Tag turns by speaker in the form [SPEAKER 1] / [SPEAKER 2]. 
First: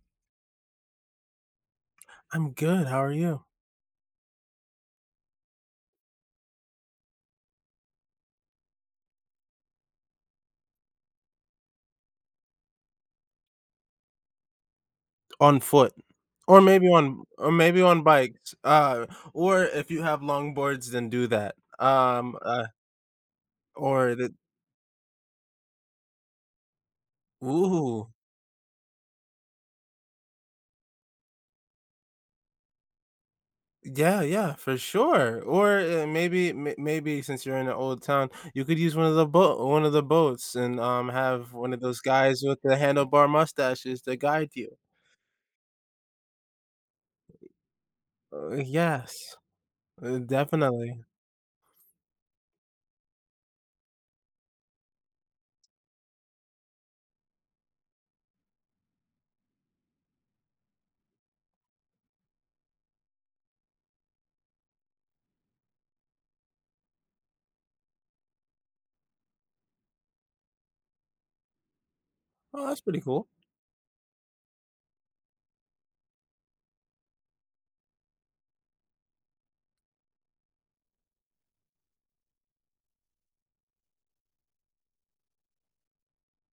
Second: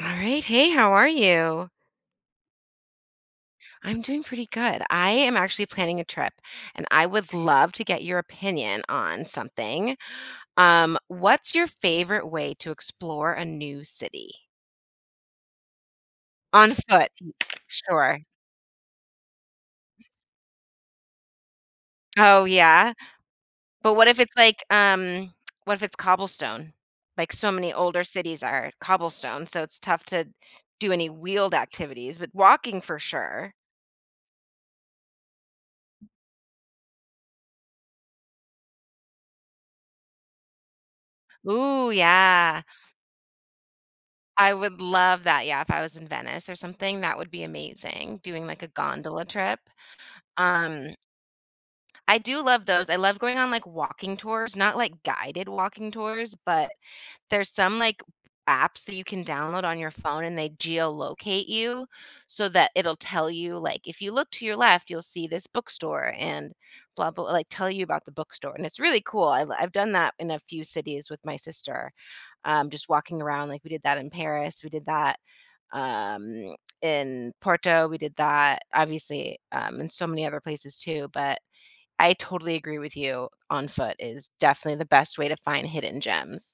[SPEAKER 1] All right. Hey, how are you?
[SPEAKER 2] I'm good. How are you?
[SPEAKER 1] I'm doing pretty good. I am actually planning a trip, and I would love to get your opinion on something. Um, what's your favorite way to explore a new city?
[SPEAKER 2] On foot, or
[SPEAKER 1] On
[SPEAKER 2] maybe
[SPEAKER 1] foot,
[SPEAKER 2] on or maybe on
[SPEAKER 1] sure.
[SPEAKER 2] bikes, uh, or if you have long boards, then do that, um,
[SPEAKER 1] Oh,
[SPEAKER 2] uh
[SPEAKER 1] yeah. But, what
[SPEAKER 2] Or
[SPEAKER 1] if
[SPEAKER 2] the
[SPEAKER 1] it's, like, um, what if it's Cobblestone, like, so many older
[SPEAKER 2] Ooh.
[SPEAKER 1] cities are Cobblestone, so it's tough to do any wheeled activities, but, walking for sure.
[SPEAKER 2] Yeah, yeah, for sure. Or, eh, maybe may maybe since you're in an old town, you could use one of the bo one of the boats and, um, have one of
[SPEAKER 1] Ooh,
[SPEAKER 2] those guys with
[SPEAKER 1] yeah.
[SPEAKER 2] the handlebar mustaches to guide
[SPEAKER 1] I
[SPEAKER 2] you.
[SPEAKER 1] would love that, yeah, if I was in Venice or something, that would be amazing, doing,
[SPEAKER 2] Oh,
[SPEAKER 1] like, a gondola
[SPEAKER 2] yes,
[SPEAKER 1] trip.
[SPEAKER 2] uh,
[SPEAKER 1] Um
[SPEAKER 2] definitely.
[SPEAKER 1] I do love those. I love going on, like, walking tours, not, like, guided walking tours, but there's some, like, apps that you can download on your phone and they geolocate you, so that it'll tell you, like, if you look to your left, you'll see this bookstore and blah, blah, like, tell you about the bookstore, and it's really cool. I l I've done that in a few cities with my sister,
[SPEAKER 2] Oh,
[SPEAKER 1] um,
[SPEAKER 2] that's
[SPEAKER 1] just
[SPEAKER 2] pretty
[SPEAKER 1] walking
[SPEAKER 2] cool.
[SPEAKER 1] around, like, we did that in Paris, we did that, um, in Porto, we did that, obviously, um, in so many other places too, but I totally agree with you on foot is definitely the best way to find hidden gems.